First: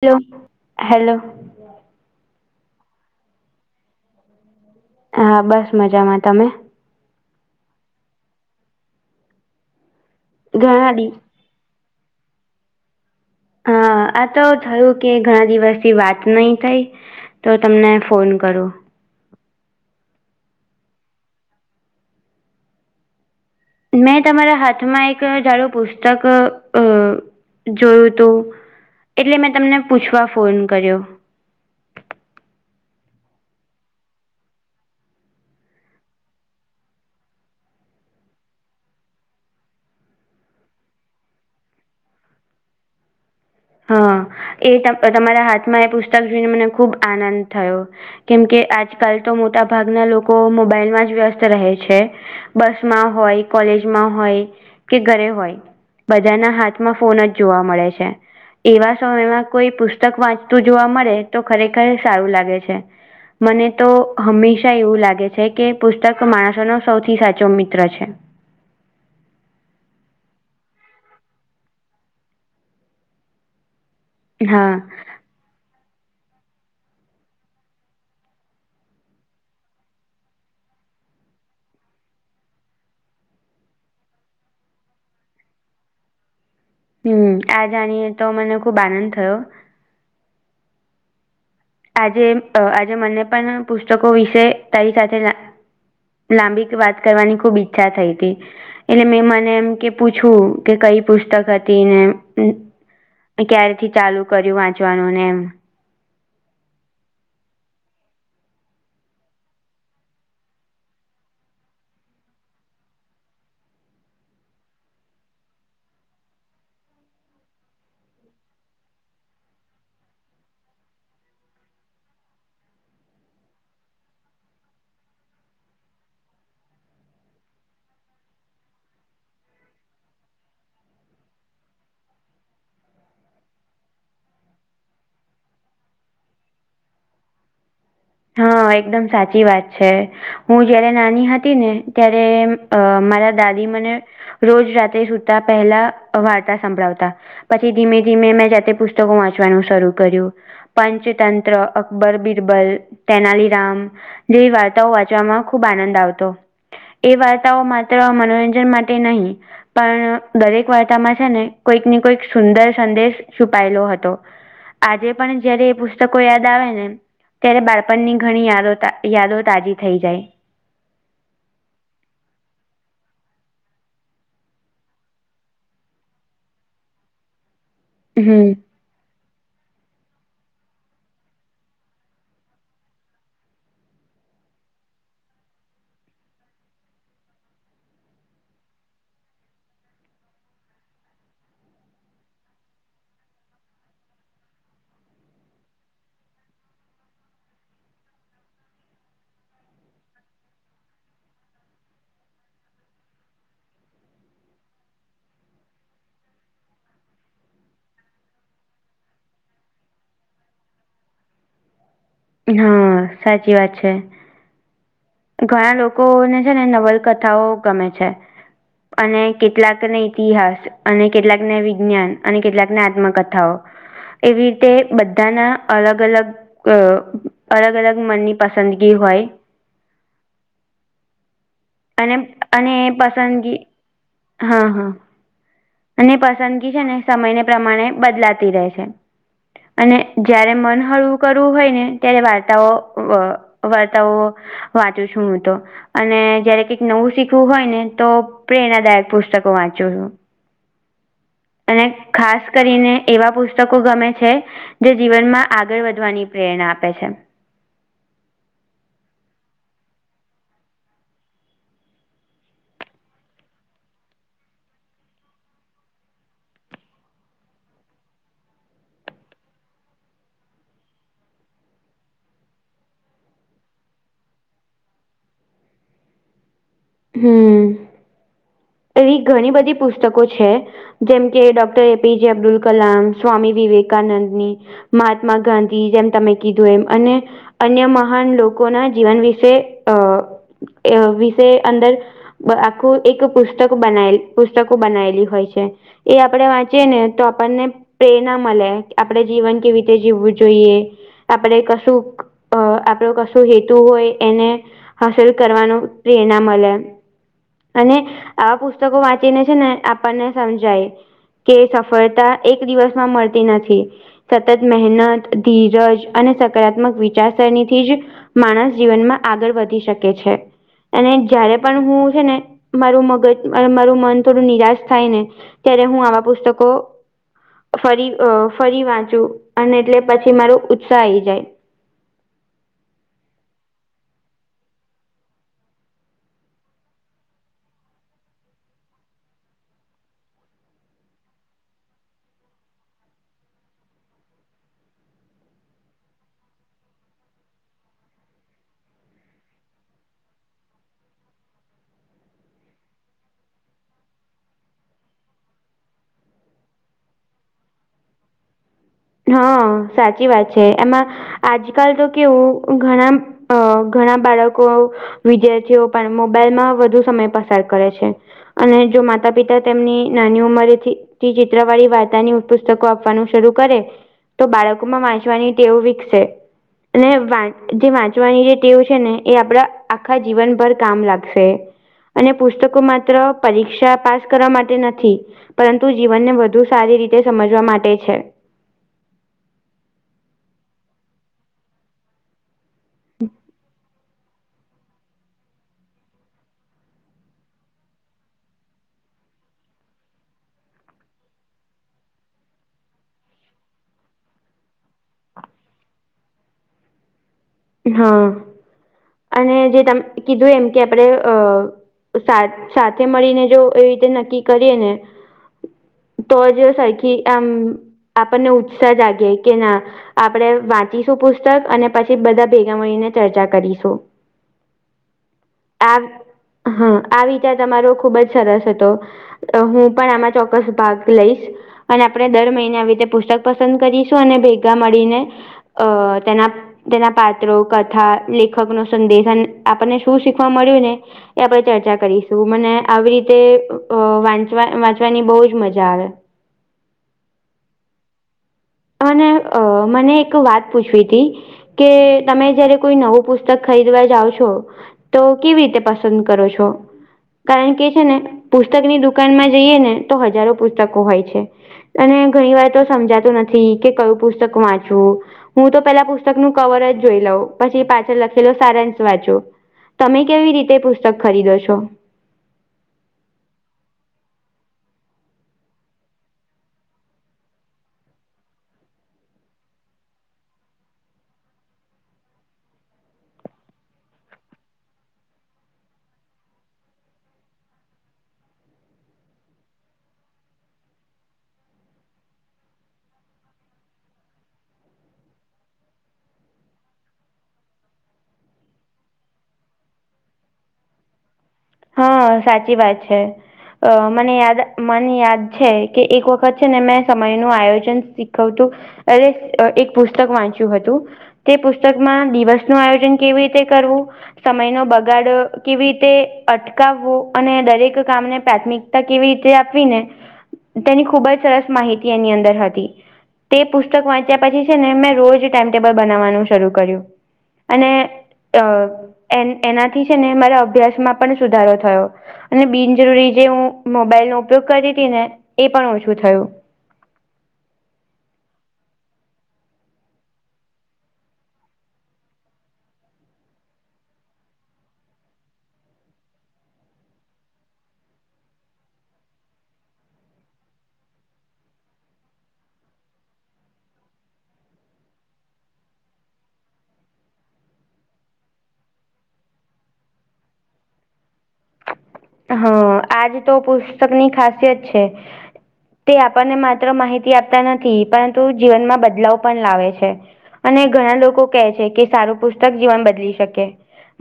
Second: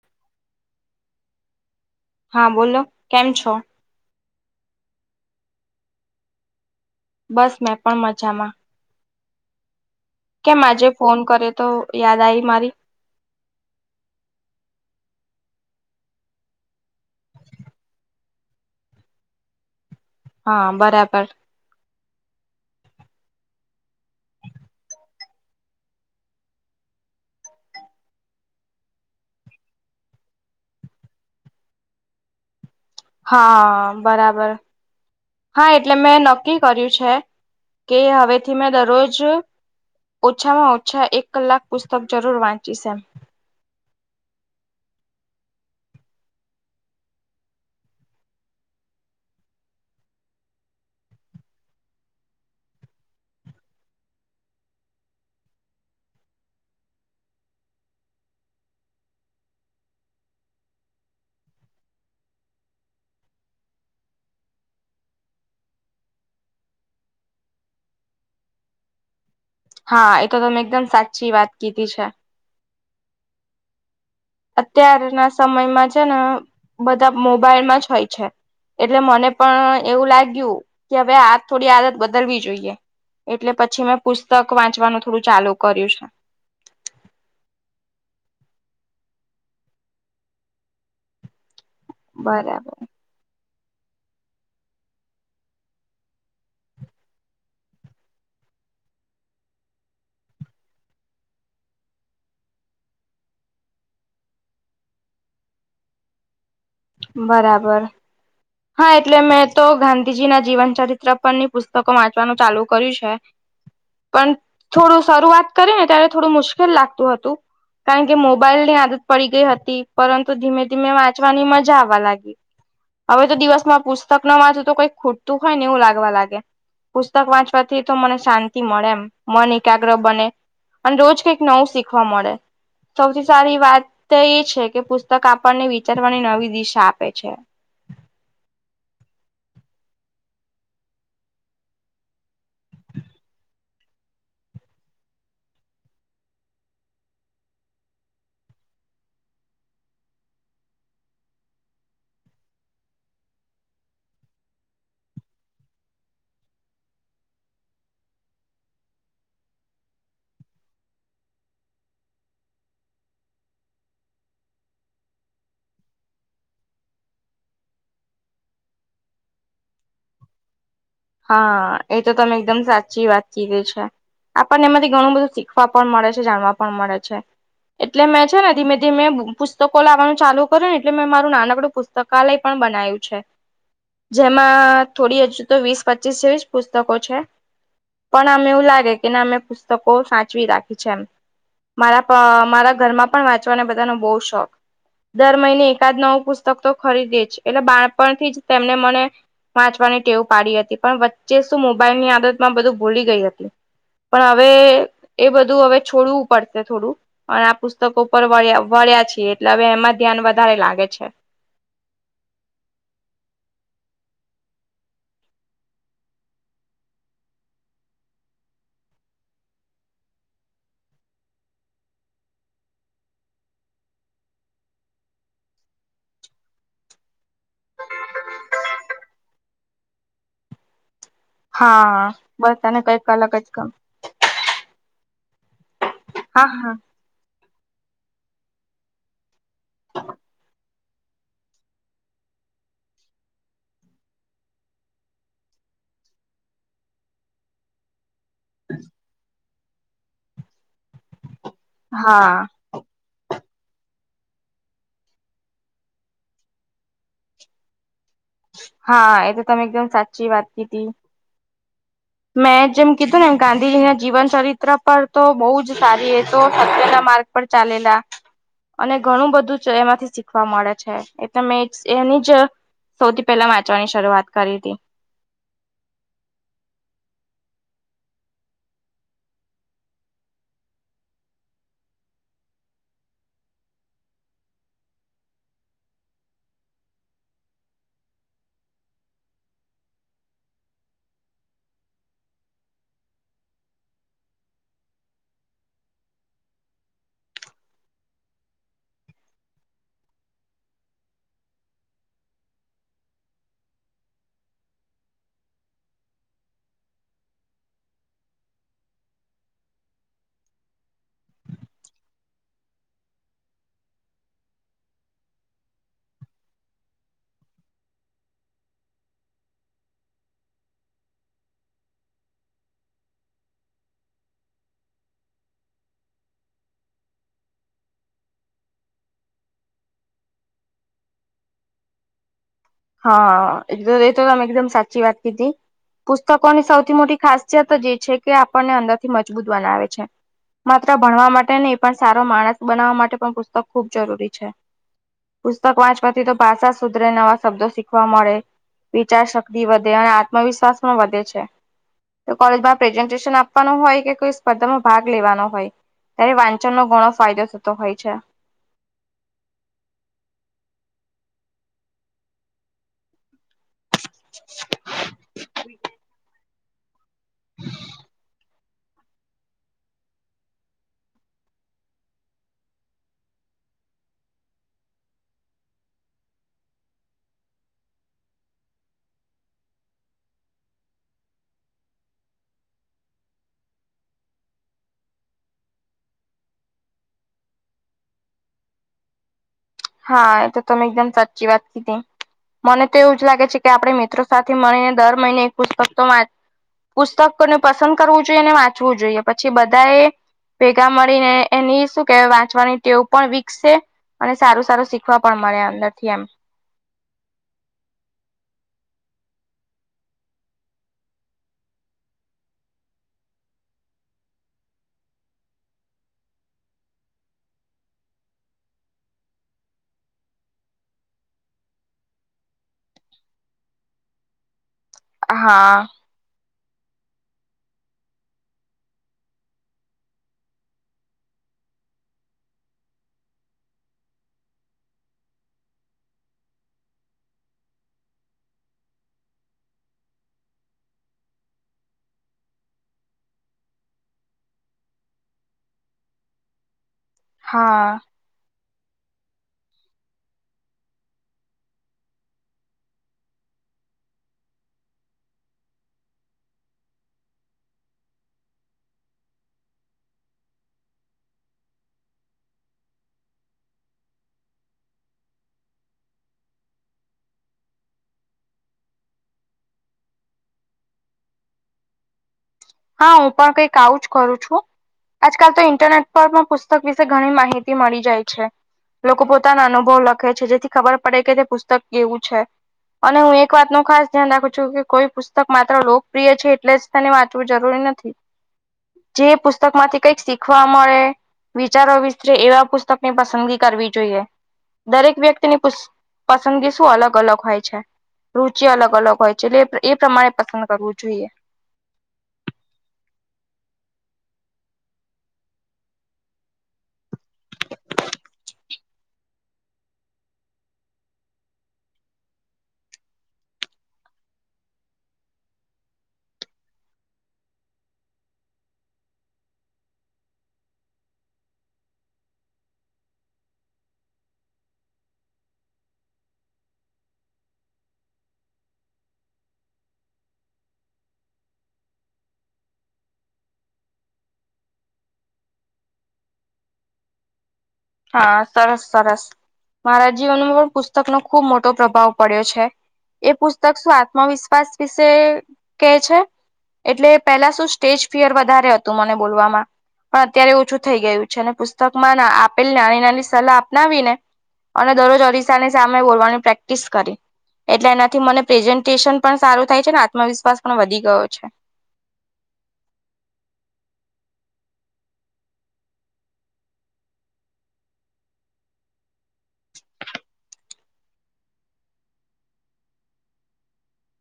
Hello hello. હા બોલો કેમ છો. હા બસ મજામાં તમે. બસ મેં પણ મજામાં. કે મજે ઘણા દી ફોન કરે તો યાદ આવી મારી. હા આ તો થયું કે ઘણા દિવસથી વાત નથી થઈ. તો તમને ફોન કરો. હા બરાબ. મેં તમારા હાથમાં એક જાડું પુસ્તક જોયું હતું એટલે મેં તમને પૂછવા ફોન કર્યો. હા, બરાબર. હા, એટલે મેં નક્કી કર્યું છે કે, હવેથી મેં દરરોજ. ઓછામાં-ઓછા એક કલાક પુસ્તક જરૂર વાંચી છે. હા, એ તમારા હાથમાં એ પુસ્તક જોઈને, મને ખૂબ આનંદ થયો. કેમકે, આજકાલ તો મોટા ભાગના લોકો મોબાઈલમાં જ વ્યસ્ત રહે છે. બસ માં હોય, કોલેજમાં હોય કે, ઘરે હોય. બધાના હાથમાં ફોન જ જોવા મળે છે. એવા સમયમાં કોઈ પુસ્તક વાંચતું જોવા મળે, તો ખરેખર સારું લાગે છે. મને તો હંમેશા એવું લાગે છે કે, પુસ્તક માણસોનો સૌથી સાચો મિત્ર છે. હા, એ તો તમેં એકદમ સાચી વાત કીધી છે. હા અત્યારના સમયમાં છે ને, બધા મોબાઈલમાં જ હોય છે. એટલે મને પણ એવું લાગ્યું કે, હવે આ થોડી આદત બદલવી જોઈએ. એટલે પછી મેં પુસ્તક વાંચવાનું થોડું ચાલુ કર્યું છે. હમ, આ જાણીએે તો મને ખુબ આનંદ થયો. આજે આજે બરાબર મને પણ પુસ્તકો વિશે તારી સાથે. લાંબી વાત કરવાની, ખુબ ઈચ્છા થઈ હતી. એટલે મેં મને એમ કે પૂછવું કે, કઈ પુસ્તક હતી ને. ક્યારેથી ચાલુ કર્યું, વાંચવાનું ને એમ. બરાબર. હા, એટલે મેં તો ગાંધીજી ના જીવન ચરિત્ર પર ની પુસ્તકો વાંચવાનું ચાલુ કર્યું છે. પણ થોડું શરૂઆત કરી ને, ત્યારે થોડું મુશ્કેલ લાગતું હતું. કારણ કે મોબાઈલ ની આદત પડી ગઈ હતી, પરંતુ ધીમે-ધીમે વાંચવાની મજા આવવા લાગી. હવે તો દિવસ માં પુસ્તક ન વાંચતું તો કઈક ખૂટતું હોય ને, એવું લાગવા લાગે. પુસ્તક વાંચવાથી તો મને શાંતિ મળે એમ, મન એકાગ્ર બને. અને રોજ કઈક નવું શીખવા મળે. સૌથી સારી વાત એ છે કે, પુસ્તક આપણને વિચારવાની નવી દિશા આપે છે. હા, એકદમ સાચી વાત છે, હું જયારે નાની હતી ને ત્યારે. અ મારા દાદી, મને રોજ રાત્રે સુતા પહેલા વાર્તા સંભળાવતા. પછી ધીમે-ધીમે મેં જાતે પુસ્તકો વાંચવાનું શરૂ કર્યું. પંચતંત્ર, અકબર, બિરબલ. તેનાલી રામ જેવી વાર્તાઓ વાંચવામાં ખૂબ આનંદ આવતો. એ વાર્તાઓ માત્ર મનોરંજન માટે નહીં. પણ દરેક વાર્તામાં છે ને, કોઈક ને, કોઈક સુંદર સંદેશ છુપાયેલો હતો. આજે પણ જયારે એ પુસ્તકો યાદ આવે ને, ત્યારે બાળ. આપની ઘણી યાદ યાદો તાજી થઈ જાય. હા, એ તો તમે એકદમ સાચી વાત કીધી છે. આપણને એમાંથી ઘણું બધું શીખવા પણ મળે છે, જાણવા પણ મળે છે, એટલે મેં છે ને હમ મે. મેં પુસ્તકો લાવવાનું ચાલુ કર્યું ને, એટલે મેં મારું નાનકડું પુસ્તકાલય પણ બનાય્યું છે. જેમાં થોડી હજુ તો વીસ-પચીસ પુસ્તકો છે. પણ અમે એવું લાગે કે, ને અમે પુસ્તકો સાચવી રાખી છે એમ. મારા મારા ઘરમાં પણ વાંચવાને બધાનો બહુ શોખ. દર મહિને એકાદ નવું પુસ્તક તો ખરીદે જ છે, એટલે બાળપણથી જ તેમને મને વાંચવાની ટેવ પાડી હતી, પણ વચ્ચે શું મોબાઈલની આદત માં બધું ભૂલી ગઈ હતી. પણ હવે એ બધું હવે છોડવું પડશે થોડું. પણ આ પુસ્તકો ઉપર વળ્યા વળ્યા છીએ એટલે હવે એમાં ધ્યાન વધારે લાગે છે. હા સાચી વાત છે. ઘણા લોકોને છે ને નવલકથાઓ ગમે છે. અને કેટલાકને ઇતિહાસ અને કેટલાકને વિજ્ઞાન અને કેટલાક ને આત્મકથાઓ એવી રીતે બધાના અલગ અલગ અ અલગ અલગ મનની પસંદગી હોય. હા અને બસ અને કને કઈક અલગ જ પસંદગી કામ હા હા અને હા પસંદગી હા છે ને સમયને પ્રમાણે બદલાતી રહે છે. અને જયારે મન હળવું કરવું હોય ને ત્યારે વાર્તાઓ વાર્તાવો વાંચું છું હું તો અને જયારે કઈક નવું શીખવું હોય ને તો પ્રેરણાદાયક પુસ્તકો વાંચું છું. અને ખાસ હા કરીને એવા પુસ્તકો ગમે છે જે જીવનમાં આગળ વધવાની પ્રેરણા આપે છે. હા એ તો તમે એકદમ સાચી વાત કીધી. મેં જેમ કીધું ને એમ ગાંધીજી ના જીવન ચરિત્ર પર તો બહુ જ સારી એ તો સત્ય ના માર્ગ પર ચાલેલા. અને ઘણું બધું જ એમાંથી શીખવા મળે છે એતો મે જ એની જ સૌથી પહેલા વાંચવાની શરૂઆત કરી હતી. હમ એવી ઘણી બધી પુસ્તકો છે જેમ કે ડોક્ટર એપીજે અબ્દુલ કલામ, સ્વામી વિવેકાનંદની મહાત્મા ગાંધી જેમ તમે કીધું એમ અને અન્ય મહાન લોકોનાં જીવન વિશે અ [unintelligible] વિષય અંદર [unintelligible] આખું એક પુસ્ત તકો બનાયેલી, પુસ્તકો બનાયેલી હોય છે એ આપડે વાંચીયે ને તો આપણને પ્રેરણા મળે આપણેે જીવન કેવી રીતે જીવવું જોઈએ, આપણે કશુંક અ આપણો કશું હેતુ હોય એને હાંસિલ કરવાનું પ્રેરણા મળે અને આવાં પુસ્તકો વાંચીને છે ને આપણને સમજાય. કે સફળતાં એક દિવસમાં મળતી નથી. સતત મહેનત, ધીરજ અને સકારાત્મક વિચારસરણીથી જ માણસ જીવનમાં આગળ વધી શકે છે. અને જયારે પણ હું છે ને મારું મગજ [unintelligible] મારું મન થોડું નિરાશ થાય ને ત્યારે હું આવાં પુસ્તકો ફરી અ ફરી વાંચું અને એટલે પછી મારો ઉત્સાહ આઈ જાય. હા [unintelligible] એકદમ સાચી વાત કીધી. પુસ્તકોની સૌથી મોટી ખાસિયત જ એ છે કે આપણને અંદરથી મજબૂત બનાવે છે. માત્ર ભણવા માટે નહીં. પણ સારો માણસ બનાવવાં માટે પણ પુસ્તક ખૂબ જરૂરી છે. પુસ્તક વાંચવાથી તો ભાષા સુધરે, નવા શબ્દો શીખવા મળે, વિચાર શક્તિ વધે અને આત્મવિશ્વાસ પણ વધે છે. તો કોલેજમાં પ્રેઝન્ટેશન આપવાનો હોય કે કોઈ સ્પર્ધામાં ભાગ લેવાનો હોય. ત્યારે વાંચનનો ઘણો ફાયદો થતો હોય છે. હ સાચી વાત છે. એમાં આજકાલ તો કેવું ઘણાં ઘણાં બાળકો, વિદ્યાર્થીઓ પણ મોબાઈલમાં વધુ સમય પસાર કરે છે. અને જો માતા પિતા તેમની નાની ઉંમરેથી થી ચિત્રવાળી વાર્તાની પુસ્તકો આપવાનું શરૂ કરે તો બાળકોમાં વાંચવાની ટેવ વિકસે. [unintelligible] અને જે વાંચવાની જે ટેવ છે ને એ આપડા આખાં જીવનભર કામ લાગશે. અને પુસ્તકો માત્ર પરીક્ષા પાસ કરવા માટે નથી. પરંતુ જીવનને વધુ સારી રીતે સમજવા માટે છે. હા એ તો તમે એકદમ સાચી વાત કીધી. મને તો એવું જ લાગે છે કે આપડે મિત્રો સાથે મળીને દર મહિને એક પુસ્તકતો વાંચ પુસ્તકોને પસંદ કરવું જોઈએ અને વાંચવું જોઈએ પછી બધાએ ભેગા મળીને એની શું કેવાય વાંચવાની ટેવ પણ વિકસે અને સારું સારું શીખવા પણ મળે અંદરથી એમ. હા અને જે તમે કીધું એમ કે આપણે અ સાથે મળીને જો એવી રીતે નક્કી કરીએ ને. તો જ સરખી આમ. આપણને ઉત્સાહ જાગે કે ના આપણેે વાંચીશું પુસ્તક અને પછી બધા ભેગા મળીને ચર્ચા કરીશું. હા. હા આવી રીતે તમારો ખુબ જ સરસ હતો. હું પણ આમાં ચોક્કસ ભાગ લઈશ. અને આપણે દર મહિને આવી રીતે પુસ્તક પસંદ કરીશું અને ભેગા મળીને અ તેના તેના પાંઠ [unintelligible] કથા લેખક નો સંદેશન આપણને શું શીખવા મળ્યું ને? એ આપણે ચર્ચા કરીશું મને આવી રીતે અ વાંચવા વાંચવાની બહુ જ મજા આવે. હા. અને અ મને એક વાત પૂછવી હતી. કે તમે જયારે કોઈ નવું પુસ્તક ખરીદવા જાઓ છો તો કેવી રીતે પસંદ કરો છો? કારણ કે છે ને પુસ્તકની દુકાનમાં જઈએ ને તો હજારો પુસ્તકો હોય છે. અને ઘણી વાર તો સમજાતું નથી કે કયું પુસ્તક વાંચવું? હું તો પેલા પુસ્તક નું કવર જ જોઈ લઉં પછી પાછળ લખેલો સારાંશ વાંચું. તમે કેવી રીતે પુસ્તક ખરીદો છો? હા હું પણ કઈક આવું જ કરું છું. આજકાલ તો ઇન્ટરનેટ પર પણ પુસ્તક વિશે ઘણી માહિતી મળી જાય છે. લોકો પોતાના અનુભવ લખે છે જેથી ખબર પડે કે તે પુસ્તક કેવું છે. અને હું એક વાત નુ ખાસ ધ્યાન રાખું છું કે કોઈ પુસ્તક માત્ર લોકપ્રિય છે એટલે જ તેને વાંચવું જરૂરી નથી જે પુસ્તક માંથી કઈક શીખવા મળે વિચારો વિસ્તરે એવા પુસ્તકની પસંદગી કરવી જોઈએ દરેક વ્યક્તિની પસંદગી શું અલગ અલગ હોય છે. રુચિ અલગ અલગ હોય છે લે એ પ્રમાણે પસંદ કરવું જોઈએ. હ સાચી વાત છે. અ મને યાદ મને યાદ છે કે એક વખત છે ને મેં સમય નું આયોજન શીખવતું અરે એક પુસ્તક વાંચ્યું હતું. તે પુસ્તકમાં દિવસ નું આયોજન કેવી રીતે કરવું. સમય નો બગાડ કેવી રીતે અટકાવવું અને દરેક કામને પ્રાથમિકતા કેવી રીતે આપવી ને તેની ખૂબ જ સરસ માહિતી એની અંદર હતી. તે પુસ્તક વાંચ્યા પછી છે ને મેં રોજ ટાઈમ ટેબલ બનાવવાનું શરૂ કર્યું. અને અ એ એનાથી છે ને મારા અભ્યાસમાં પણ સુધારો થયો. બિનજરૂરી જે હું મોબાઈલનોો ઉપયોગ કરી હતી ને એ પણ ઓછું થયું. હા સરસ સરસ મારા જીવનમાં પુસ્તકનો ખુબ મોટો પ્રભાવ પડ્યો છે. એ પુસ્તક શું આત્મવિશ્વાસ વિશે કે છે. એટલે પેલા શું સ્ટેજ ફિયર વધારે હતું મને બોલવામાં. પણ અત્યારે ઓછું થઈ ગયું છે ને પુસ્તકમાં આપેલ નાની નાની સલાહ અપનાવી ને. અને દરરોજ અરીસાની સામે બોલવાની પ્રેક્ટિસ કરી. એટલે એનાથી મને પ્રેઝન્ટેશન પણ સારું થાય છે ને આત્મવિશ્વાસ પણ વધી ગયો છે. હ આજ તો પુસ્તક ની ખાસિયત છે. તે આપણને માત્ર માહિતી આપતા નથી પરંતુ જીવનમાં બદલાવ પણ લાવે છે. અને ઘણા લોકો કહે છે કે સારું પુસ્તક જીવન બદલી શકે.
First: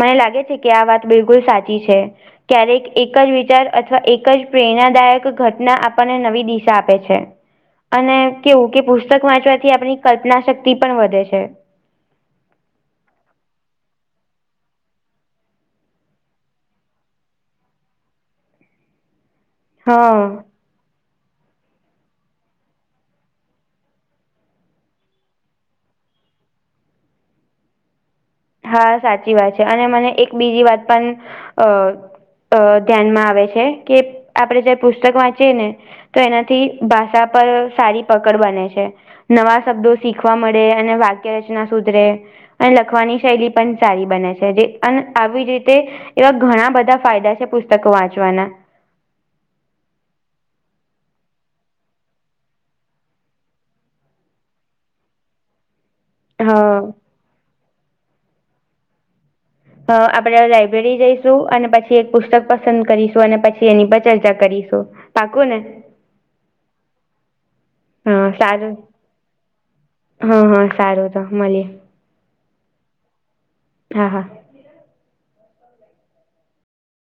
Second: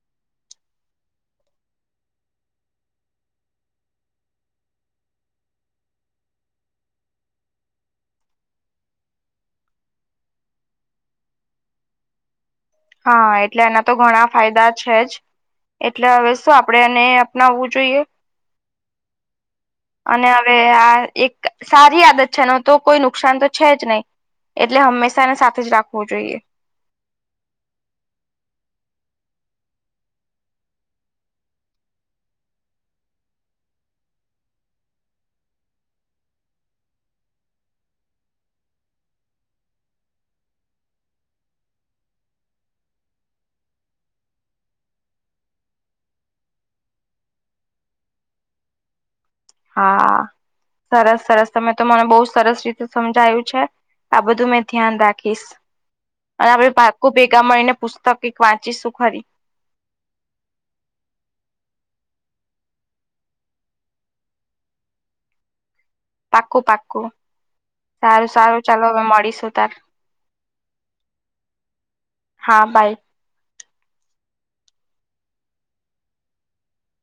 મને લાગે છે કે આ વાત બિલકુલ સાચી છે ક્યારેક એક જ વિચાર અથવા એક જ પ્રેરણાદાયક ઘટના આપણને નવી દિશા આપે છે. અને કેવું કે પુસ્તક વાંચવાથી આપણી કલ્પના શક્તિ પણ વધે છે. હા એટલે એના તો ઘણા ફાયદા છે જ. એટલે હવે શું આપડે એને અપનાવવું જોઈએ અને હા હવે આ એક સારી આદત છે ન તો કોઈ નુકસાન તો છે જ નહીિ એટલે હંમેશાને સાથે જ રાખવું જોઈએ હા સાચી વાત છે અને મને એક બીજી વાત પણ અ અ ધ્યાનમાં આવે છે કે આપણેે જે પુસ્તક વાંચીએ ને તો એનાથી ભાષા પર સારી પકડ બને છે નવા શબ્દો શીખવા મળે અને વાક્ય રચના સુધરે અને લખવાની શૈલી પણ સારી બને છે જે અને આવી રીતે એવા ઘણા બધા ફાયદા છે પુસ્તક વાંચવાના હા સરસ સરસ તમે તો મને બહુ સરસ રીતે સમજાયું છે આ બધું મેં ધ્યાન રાખીશ અને આપડે હા પાકુ ભેગા મળીને પુસ્તક વાંચીશું ખરી અ આપડે લાઈબ્રેરી જઈશું અને પછી એક પુસ્તક પસંદ કરીશું અને પછી એની પર ચર્ચા કરીશું પાકુંને પાકું પાકું સારું સારું ચલો હવે મળીશું તાર હા હા સારું તો મળીએ હા બાાય હા હા